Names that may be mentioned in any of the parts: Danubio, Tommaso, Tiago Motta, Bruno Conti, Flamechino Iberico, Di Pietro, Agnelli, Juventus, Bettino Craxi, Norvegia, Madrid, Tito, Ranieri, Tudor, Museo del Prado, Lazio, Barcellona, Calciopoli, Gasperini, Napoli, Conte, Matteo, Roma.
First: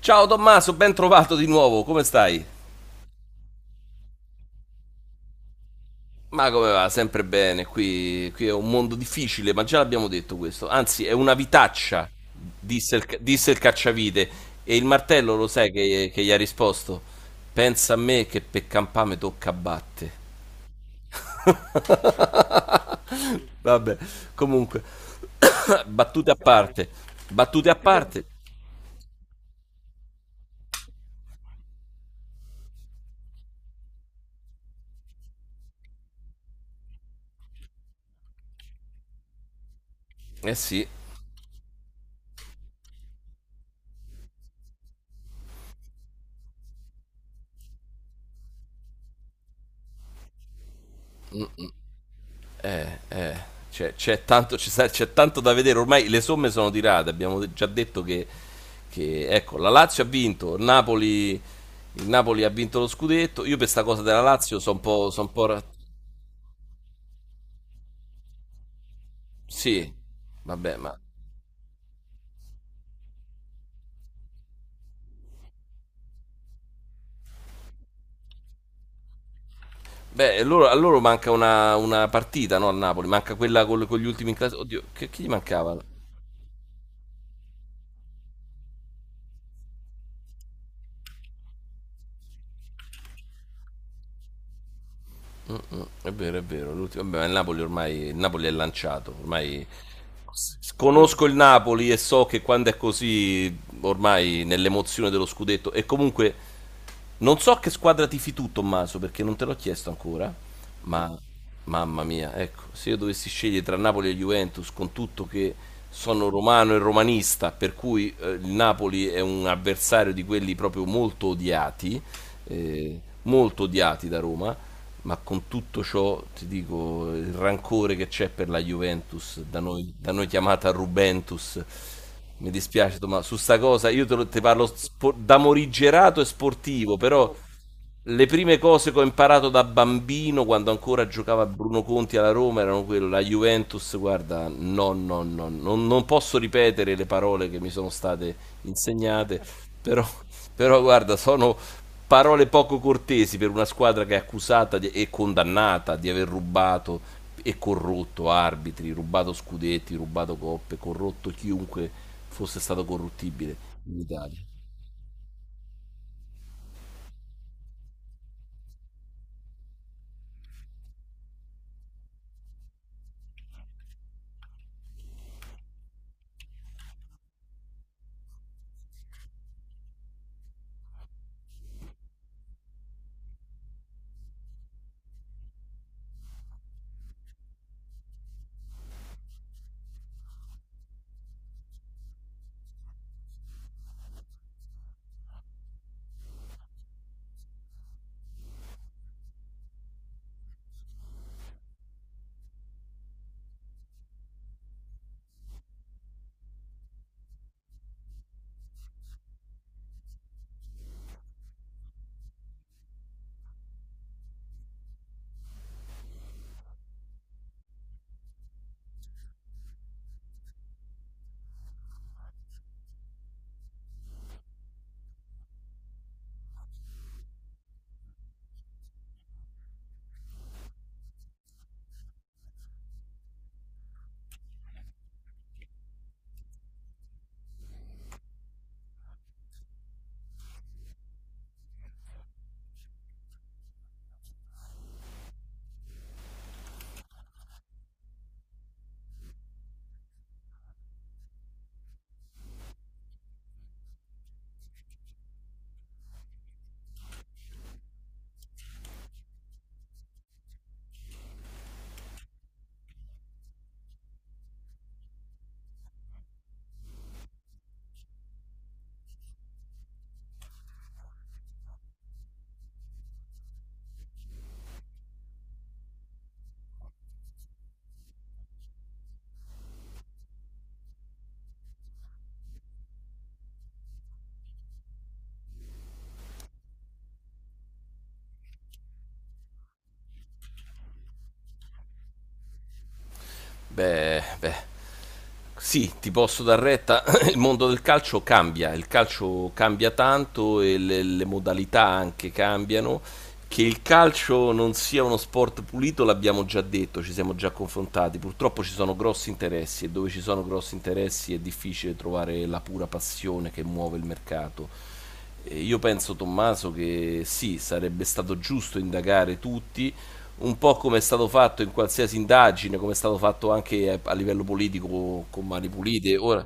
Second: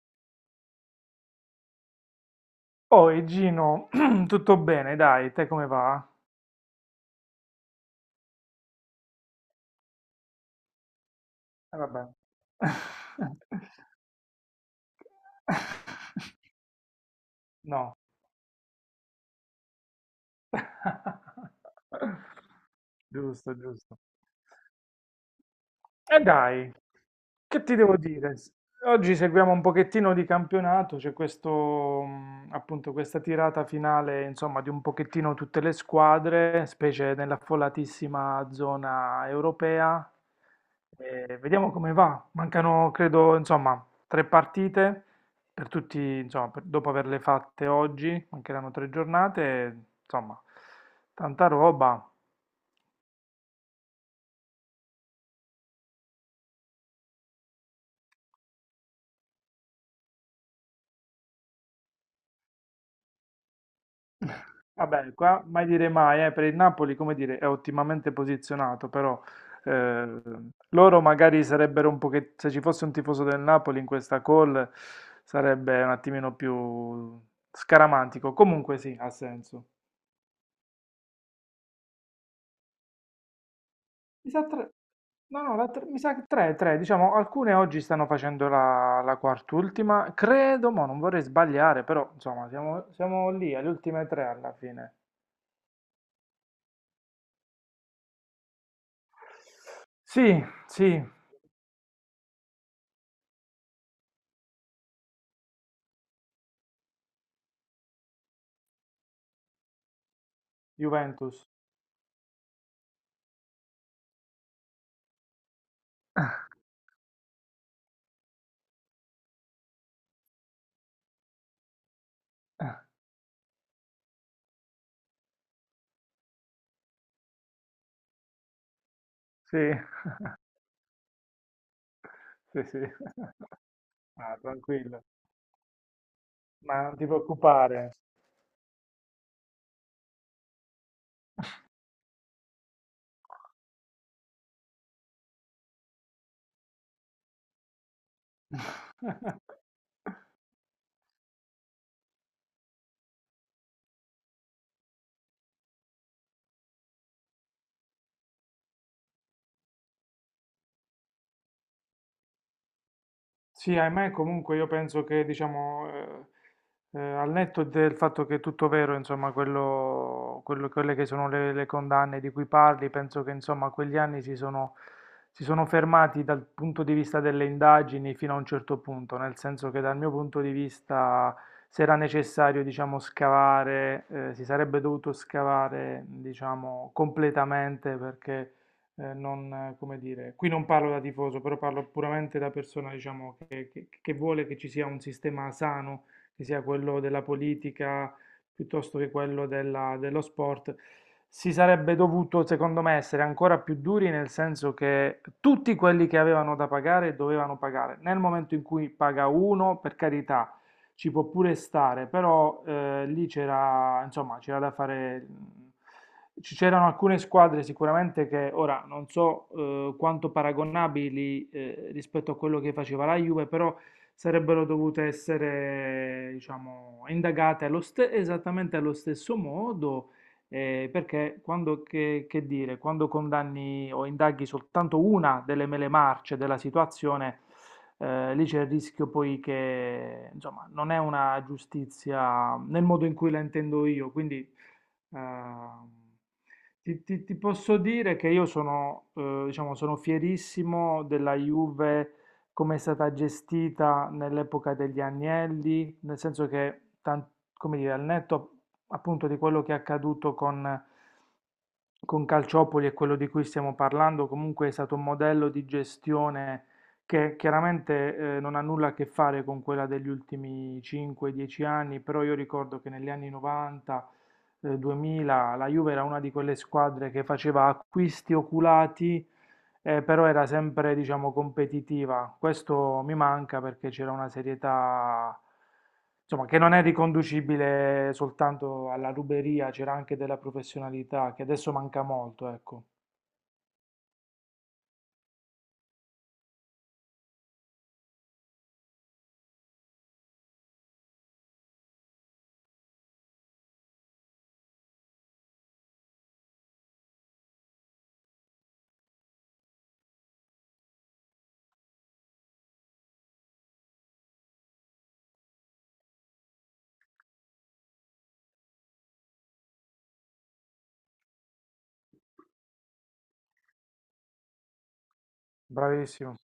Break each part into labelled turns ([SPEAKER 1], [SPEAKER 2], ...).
[SPEAKER 1] Ciao Tommaso, ben trovato di nuovo, come stai?
[SPEAKER 2] Oi Gino, tutto bene, dai, te come va?
[SPEAKER 1] Ma come va? Sempre bene, qui è un mondo difficile, ma già l'abbiamo detto questo. Anzi, è una
[SPEAKER 2] Vabbè.
[SPEAKER 1] vitaccia, disse disse il cacciavite. E il martello lo sai che gli ha risposto? Pensa a
[SPEAKER 2] No.
[SPEAKER 1] me che per campame tocca batte.
[SPEAKER 2] Giusto,
[SPEAKER 1] Vabbè,
[SPEAKER 2] giusto.
[SPEAKER 1] comunque,
[SPEAKER 2] E
[SPEAKER 1] battute a
[SPEAKER 2] dai,
[SPEAKER 1] parte,
[SPEAKER 2] che
[SPEAKER 1] battute
[SPEAKER 2] ti
[SPEAKER 1] a
[SPEAKER 2] devo
[SPEAKER 1] parte.
[SPEAKER 2] dire? Oggi seguiamo un pochettino di campionato, c'è questo, appunto, questa tirata finale, insomma, di un pochettino tutte le squadre, specie nell'affollatissima zona europea.
[SPEAKER 1] Eh sì,
[SPEAKER 2] E vediamo come va. Mancano, credo, insomma, tre partite per tutti, insomma, dopo averle fatte oggi, mancheranno tre giornate, insomma, tanta roba.
[SPEAKER 1] Eh, eh, c'è tanto, c'è tanto da vedere, ormai le somme sono tirate, abbiamo già detto che, ecco, la Lazio ha vinto, il Napoli ha vinto lo scudetto, io per sta cosa della Lazio sono un po'.
[SPEAKER 2] Vabbè,
[SPEAKER 1] Son un
[SPEAKER 2] qua
[SPEAKER 1] po' ra-
[SPEAKER 2] mai dire mai, per il Napoli, come dire, è ottimamente posizionato, però
[SPEAKER 1] Sì,
[SPEAKER 2] eh,
[SPEAKER 1] vabbè, ma...
[SPEAKER 2] loro magari sarebbero un po' che se ci fosse un tifoso del Napoli in questa call sarebbe un attimino più scaramantico. Comunque sì, ha senso.
[SPEAKER 1] Beh, a loro manca una partita, no? Al Napoli, manca quella con gli ultimi
[SPEAKER 2] Mi
[SPEAKER 1] in
[SPEAKER 2] sa
[SPEAKER 1] classe.
[SPEAKER 2] tre,
[SPEAKER 1] Oddio, chi gli
[SPEAKER 2] no, no,
[SPEAKER 1] mancava?
[SPEAKER 2] mi sa che tre, diciamo, alcune oggi stanno facendo la quart'ultima, credo, ma non vorrei sbagliare, però insomma, siamo lì, alle ultime tre alla fine.
[SPEAKER 1] Mm, è vero, è vero, l'ultimo. Vabbè, ma il Napoli ormai, il Napoli è lanciato, ormai
[SPEAKER 2] Sì, sì,
[SPEAKER 1] conosco il Napoli e so che quando è così, ormai nell'emozione dello scudetto, e comunque non so che squadra tifi tu, Tommaso, perché non te l'ho chiesto ancora, ma
[SPEAKER 2] Juventus.
[SPEAKER 1] mamma mia, ecco, se io dovessi scegliere tra Napoli e Juventus, con tutto che sono romano e romanista, per cui il Napoli è un avversario di quelli proprio molto odiati da Roma, ma con tutto ciò ti dico il rancore che c'è per la Juventus,
[SPEAKER 2] Sì.
[SPEAKER 1] da noi chiamata Rubentus. Mi
[SPEAKER 2] Sì, sì,
[SPEAKER 1] dispiace, ma su sta cosa io
[SPEAKER 2] ah,
[SPEAKER 1] te parlo
[SPEAKER 2] tranquillo,
[SPEAKER 1] da morigerato e
[SPEAKER 2] ma
[SPEAKER 1] sportivo,
[SPEAKER 2] non ti
[SPEAKER 1] però
[SPEAKER 2] preoccupare.
[SPEAKER 1] le prime cose che ho imparato da bambino quando ancora giocava Bruno Conti alla Roma erano quelle, la Juventus, guarda, no, non posso ripetere le parole che mi sono state insegnate, però, però guarda, sono parole poco cortesi per una squadra che è accusata di- e condannata di aver rubato e corrotto arbitri, rubato scudetti, rubato coppe, corrotto chiunque fosse stato corruttibile
[SPEAKER 2] Sì,
[SPEAKER 1] in
[SPEAKER 2] ahimè,
[SPEAKER 1] Italia.
[SPEAKER 2] comunque io penso che, diciamo, al netto del fatto che è tutto vero, insomma, quelle che sono le condanne di cui parli, penso che, insomma, quegli anni si sono fermati dal punto di vista delle indagini fino a un certo punto, nel senso che dal mio punto di vista, se era necessario, diciamo, scavare, si sarebbe dovuto scavare, diciamo, completamente perché non, come dire, qui non parlo da tifoso, però parlo puramente da persona, diciamo, che vuole che ci sia un sistema sano, che sia quello della politica piuttosto che quello dello sport. Si sarebbe dovuto, secondo me, essere ancora più duri nel senso che tutti quelli che avevano da pagare dovevano pagare. Nel momento in cui paga uno, per carità, ci può pure stare, però lì c'era, insomma, c'era da fare... C'erano alcune squadre sicuramente che ora non so quanto paragonabili rispetto a quello che faceva la Juve, però sarebbero dovute essere, diciamo, indagate esattamente allo stesso modo perché quando, che dire, quando condanni o indaghi soltanto una delle mele marce della situazione, lì c'è il rischio poi che, insomma, non è una giustizia nel modo in cui la intendo io, quindi... Ehm, ti posso dire che io sono, diciamo, sono fierissimo della Juve come è stata gestita nell'epoca degli Agnelli, nel senso che, come dire, al netto appunto di quello che è accaduto con Calciopoli e quello di cui stiamo parlando, comunque è stato un modello di gestione che chiaramente non ha nulla a che fare con quella degli ultimi 5-10 anni, però io ricordo che negli anni 90, 2000, la Juve era una di quelle squadre che faceva acquisti oculati però era sempre, diciamo, competitiva. Questo mi manca perché c'era una serietà, insomma, che non è riconducibile soltanto alla ruberia, c'era anche della professionalità, che adesso manca molto, ecco.
[SPEAKER 1] Beh, beh. Sì, ti posso dar retta, il mondo del calcio cambia, il calcio cambia tanto e le modalità anche cambiano. Che il calcio non sia uno sport pulito l'abbiamo già detto, ci siamo già confrontati. Purtroppo ci sono grossi interessi e dove ci sono grossi interessi è difficile trovare la pura passione che muove il mercato. Io penso, Tommaso, che sì, sarebbe stato giusto indagare tutti, un po' come è stato fatto in qualsiasi indagine, come è stato fatto anche a livello politico con mani pulite.
[SPEAKER 2] Bravissimo.
[SPEAKER 1] Ora,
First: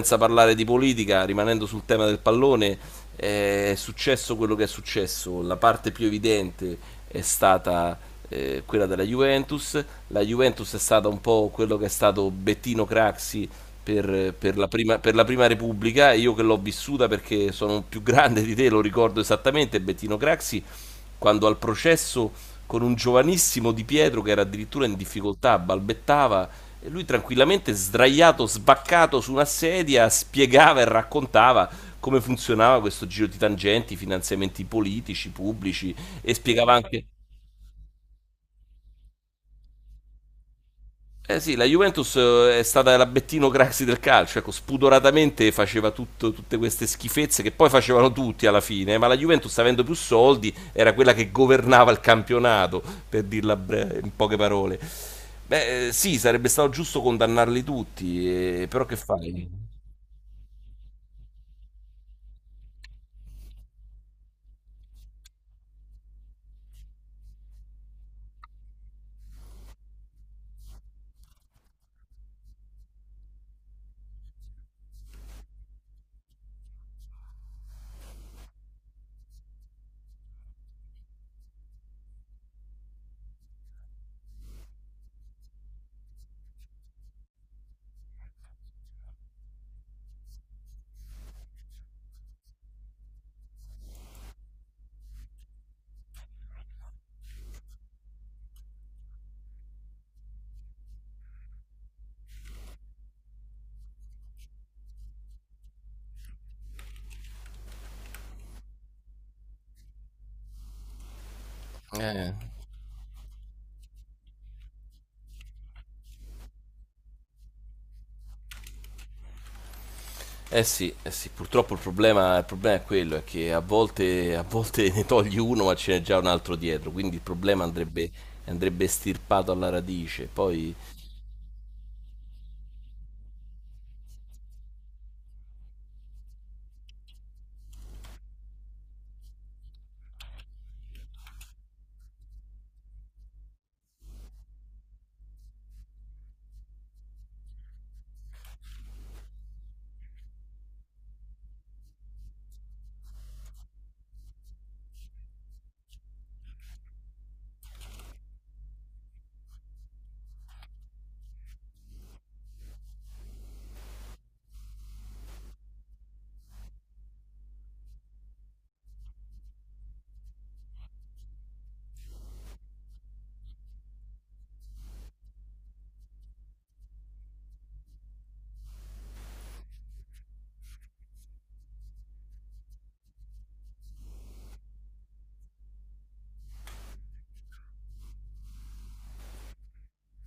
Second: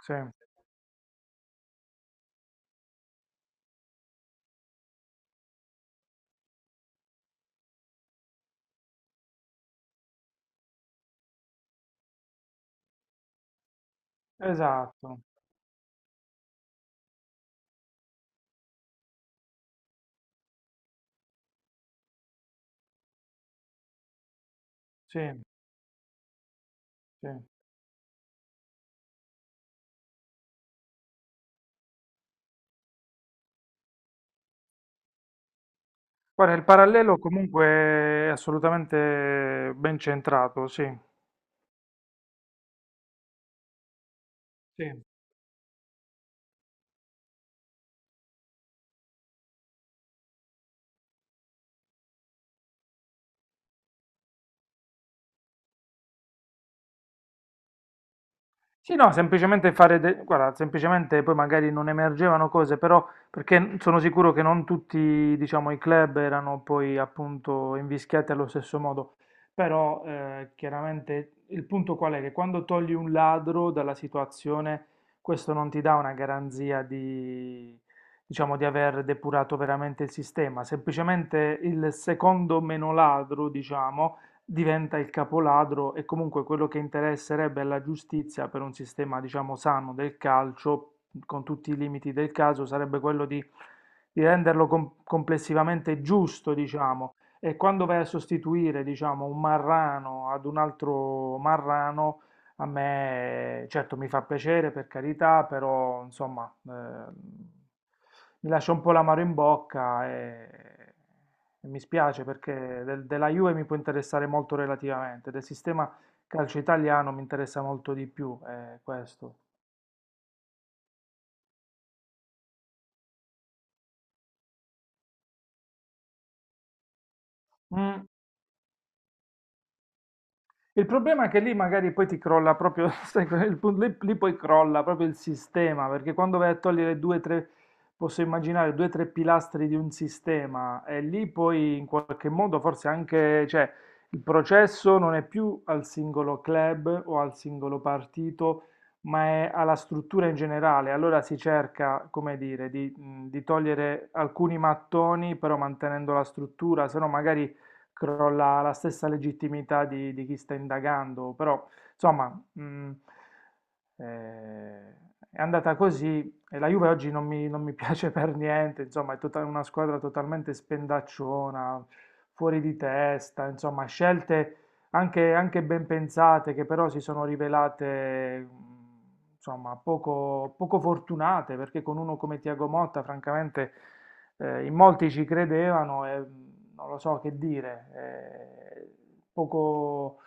[SPEAKER 2] Sì,
[SPEAKER 1] parlare di politica, rimanendo sul tema del pallone, è successo quello che è successo. La parte più evidente è stata quella della Juventus. La Juventus è stata un po' quello che è stato Bettino Craxi per
[SPEAKER 2] esatto.
[SPEAKER 1] la prima Repubblica, e io che l'ho vissuta perché sono più grande di te, lo ricordo esattamente, Bettino Craxi, quando al processo con un giovanissimo Di Pietro che era addirittura in
[SPEAKER 2] Sì,
[SPEAKER 1] difficoltà, balbettava, e lui
[SPEAKER 2] sì.
[SPEAKER 1] tranquillamente sdraiato, sbaccato su una sedia, spiegava e raccontava come funzionava questo giro di tangenti, finanziamenti politici, pubblici, e
[SPEAKER 2] Guarda, il
[SPEAKER 1] spiegava anche...
[SPEAKER 2] parallelo comunque è assolutamente ben centrato, sì.
[SPEAKER 1] Eh sì, la Juventus è stata la Bettino Craxi del calcio, ecco,
[SPEAKER 2] Sì.
[SPEAKER 1] spudoratamente faceva tutte queste schifezze che poi facevano tutti alla fine, ma la Juventus avendo più soldi era quella che governava il campionato, per dirla in poche parole. Beh, sì, sarebbe stato giusto condannarli tutti, però
[SPEAKER 2] Sì,
[SPEAKER 1] che
[SPEAKER 2] no,
[SPEAKER 1] fai?
[SPEAKER 2] semplicemente fare, guarda, semplicemente poi magari non emergevano cose, però perché sono sicuro che non tutti, diciamo, i club erano poi appunto invischiati allo stesso modo, però chiaramente il punto qual è? Che quando togli un ladro dalla situazione, questo non ti dà una garanzia di, diciamo, di aver depurato veramente il sistema, semplicemente il secondo meno ladro, diciamo, diventa il capoladro e comunque quello che interesserebbe alla giustizia per un sistema, diciamo, sano del calcio, con tutti i limiti del caso, sarebbe quello di renderlo complessivamente giusto, diciamo. E quando vai a sostituire, diciamo, un marrano ad un altro marrano, a me, certo, mi fa piacere per carità, però insomma, mi lascia un po' l'amaro in bocca e mi spiace
[SPEAKER 1] Eh,
[SPEAKER 2] perché della Juve mi può interessare molto relativamente, del sistema calcio italiano mi interessa molto di più, questo.
[SPEAKER 1] sì, eh sì, purtroppo il problema è quello, è che a volte ne togli uno ma ce n'è già un altro dietro, quindi il problema
[SPEAKER 2] Mm.
[SPEAKER 1] andrebbe, andrebbe estirpato alla radice. Poi
[SPEAKER 2] Il problema è che lì magari poi ti crolla proprio, sai, lì poi crolla proprio il sistema, perché quando vai a togliere due, tre, posso immaginare due, tre pilastri di un sistema, e lì poi in qualche modo forse anche, cioè, il processo non è più al singolo club o al singolo partito, ma è alla struttura in generale. Allora si cerca, come dire, di togliere alcuni mattoni, però mantenendo la struttura, se no magari crolla la stessa legittimità di chi sta indagando, però insomma mh, eh, è andata così e la Juve oggi non mi piace per niente, insomma una squadra totalmente spendacciona, fuori di testa, insomma scelte anche ben pensate che però si sono rivelate... Insomma, poco fortunate perché con uno come Tiago Motta, francamente, in molti ci credevano e non lo so che dire. eh, poco...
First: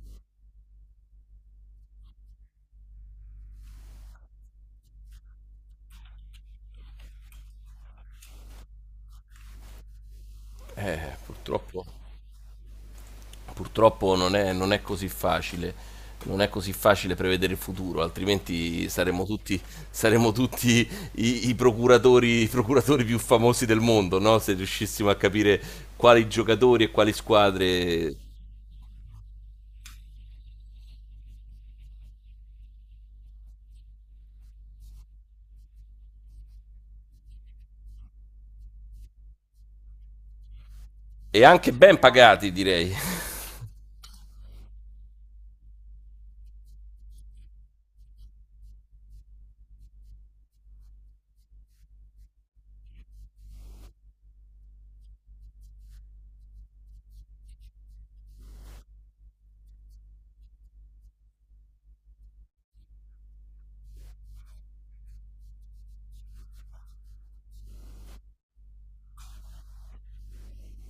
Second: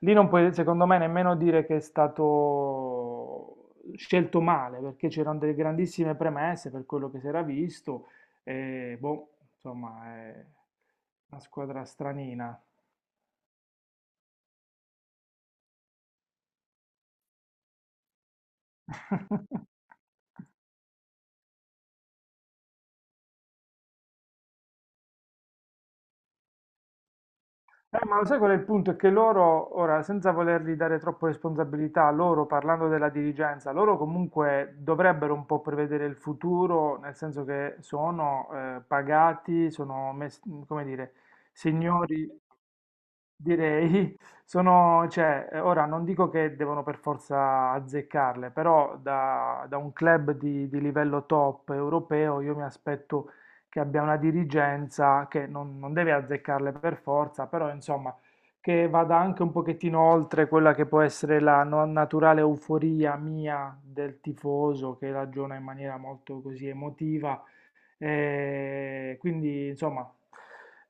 [SPEAKER 2] Lì non puoi, secondo me, nemmeno dire che è stato scelto male, perché c'erano delle grandissime premesse per quello che si era visto. E boh, insomma, è
[SPEAKER 1] eh,
[SPEAKER 2] una
[SPEAKER 1] purtroppo,
[SPEAKER 2] squadra stranina.
[SPEAKER 1] purtroppo non è così facile, non è così facile prevedere il futuro, altrimenti saremmo tutti i procuratori più famosi del mondo, no? Se riuscissimo a capire quali giocatori e quali squadre,
[SPEAKER 2] Ma lo sai qual è il punto? È che loro, ora, senza volergli dare troppe responsabilità, loro, parlando della dirigenza, loro comunque dovrebbero un po' prevedere il futuro, nel senso che sono pagati, come dire,
[SPEAKER 1] e anche ben
[SPEAKER 2] signori,
[SPEAKER 1] pagati, direi.
[SPEAKER 2] direi, sono, cioè, ora non dico che devono per forza azzeccarle, però da un club di livello top europeo io mi aspetto che abbia una dirigenza che non, non deve azzeccarle per forza, però insomma che vada anche un pochettino oltre quella che può essere la no- naturale euforia mia del tifoso che ragiona in maniera molto così emotiva e quindi, insomma,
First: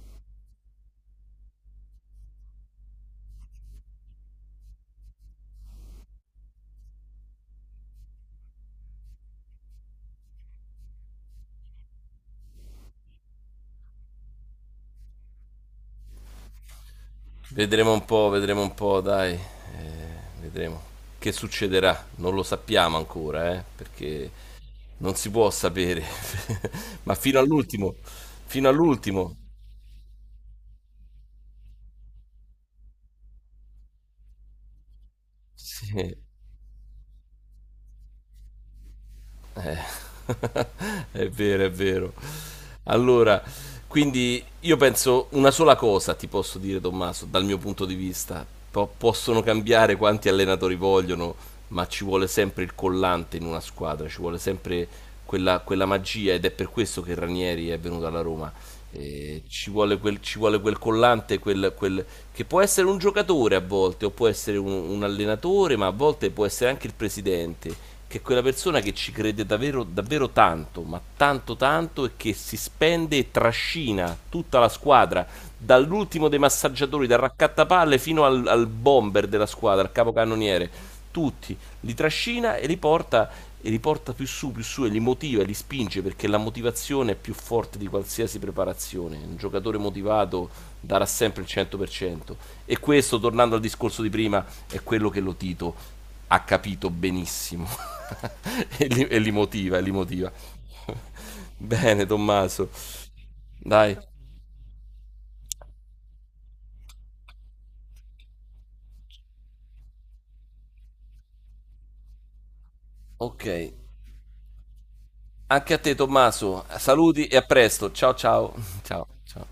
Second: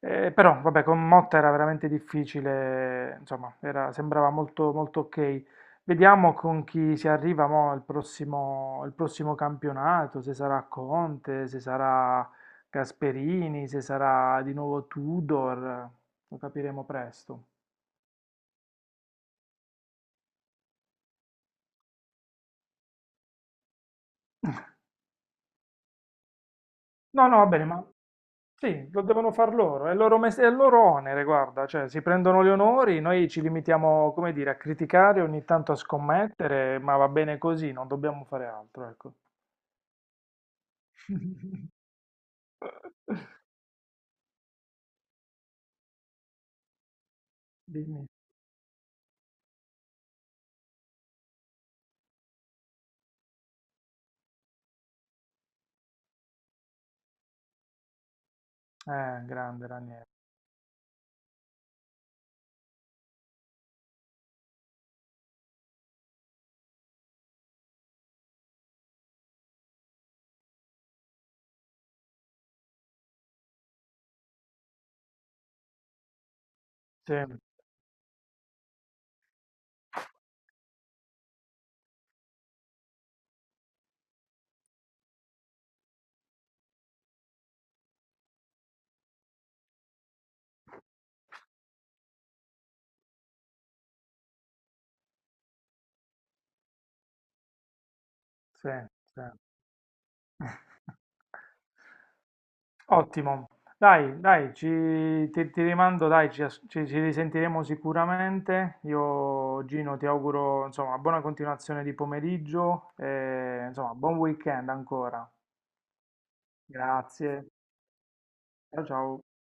[SPEAKER 2] però, vabbè, con Motta era veramente difficile, insomma, sembrava molto, molto ok. Vediamo con chi si arriva mo il prossimo campionato, se sarà Conte, se sarà Gasperini, se sarà di nuovo Tudor, lo capiremo presto.
[SPEAKER 1] Vedremo un po', dai. Vedremo che succederà. Non lo sappiamo ancora, perché non si può sapere. Ma
[SPEAKER 2] No,
[SPEAKER 1] fino
[SPEAKER 2] no, va bene, ma...
[SPEAKER 1] all'ultimo, fino
[SPEAKER 2] Sì, lo devono
[SPEAKER 1] all'ultimo.
[SPEAKER 2] far loro, è il loro, è il loro onere, guarda, cioè si prendono gli onori, noi ci limitiamo, come dire, a criticare, ogni tanto a
[SPEAKER 1] Sì.
[SPEAKER 2] scommettere, ma va bene così, non dobbiamo fare altro, ecco.
[SPEAKER 1] Eh, è vero, è vero. Allora, quindi io penso una sola cosa ti posso dire, Tommaso, dal mio punto di
[SPEAKER 2] Dimmi.
[SPEAKER 1] vista. Possono cambiare quanti allenatori vogliono, ma ci vuole sempre il collante in una squadra, ci vuole sempre quella magia ed è per questo che Ranieri è venuto alla Roma.
[SPEAKER 2] Grande Ranieri.
[SPEAKER 1] Ci vuole quel collante, che può essere un giocatore a volte, o può essere un allenatore, ma a volte può essere anche il presidente che è quella persona che ci crede davvero, davvero tanto, ma tanto tanto, e che si spende e trascina tutta la squadra, dall'ultimo dei massaggiatori,
[SPEAKER 2] Sì,
[SPEAKER 1] dal raccattapalle fino al bomber della squadra, al capocannoniere, tutti, li trascina e li porta più su, e li motiva, e li spinge, perché la motivazione è più forte di qualsiasi preparazione. Un giocatore motivato darà sempre il 100%. E questo, tornando al discorso di prima, è quello che lo Tito ha capito benissimo
[SPEAKER 2] sì,
[SPEAKER 1] e
[SPEAKER 2] sì.
[SPEAKER 1] li motiva, e li motiva. Bene, Tommaso.
[SPEAKER 2] Ottimo.
[SPEAKER 1] Dai,
[SPEAKER 2] Dai, dai, ci, ti rimando, dai, ci, as- ci- ci risentiremo sicuramente. Io, Gino, ti auguro, insomma, buona continuazione di pomeriggio e,
[SPEAKER 1] ok.
[SPEAKER 2] insomma, buon weekend ancora.
[SPEAKER 1] Anche a te, Tommaso. Saluti e a
[SPEAKER 2] Grazie,
[SPEAKER 1] presto. Ciao, ciao.
[SPEAKER 2] ciao
[SPEAKER 1] Ciao,
[SPEAKER 2] ciao.
[SPEAKER 1] ciao.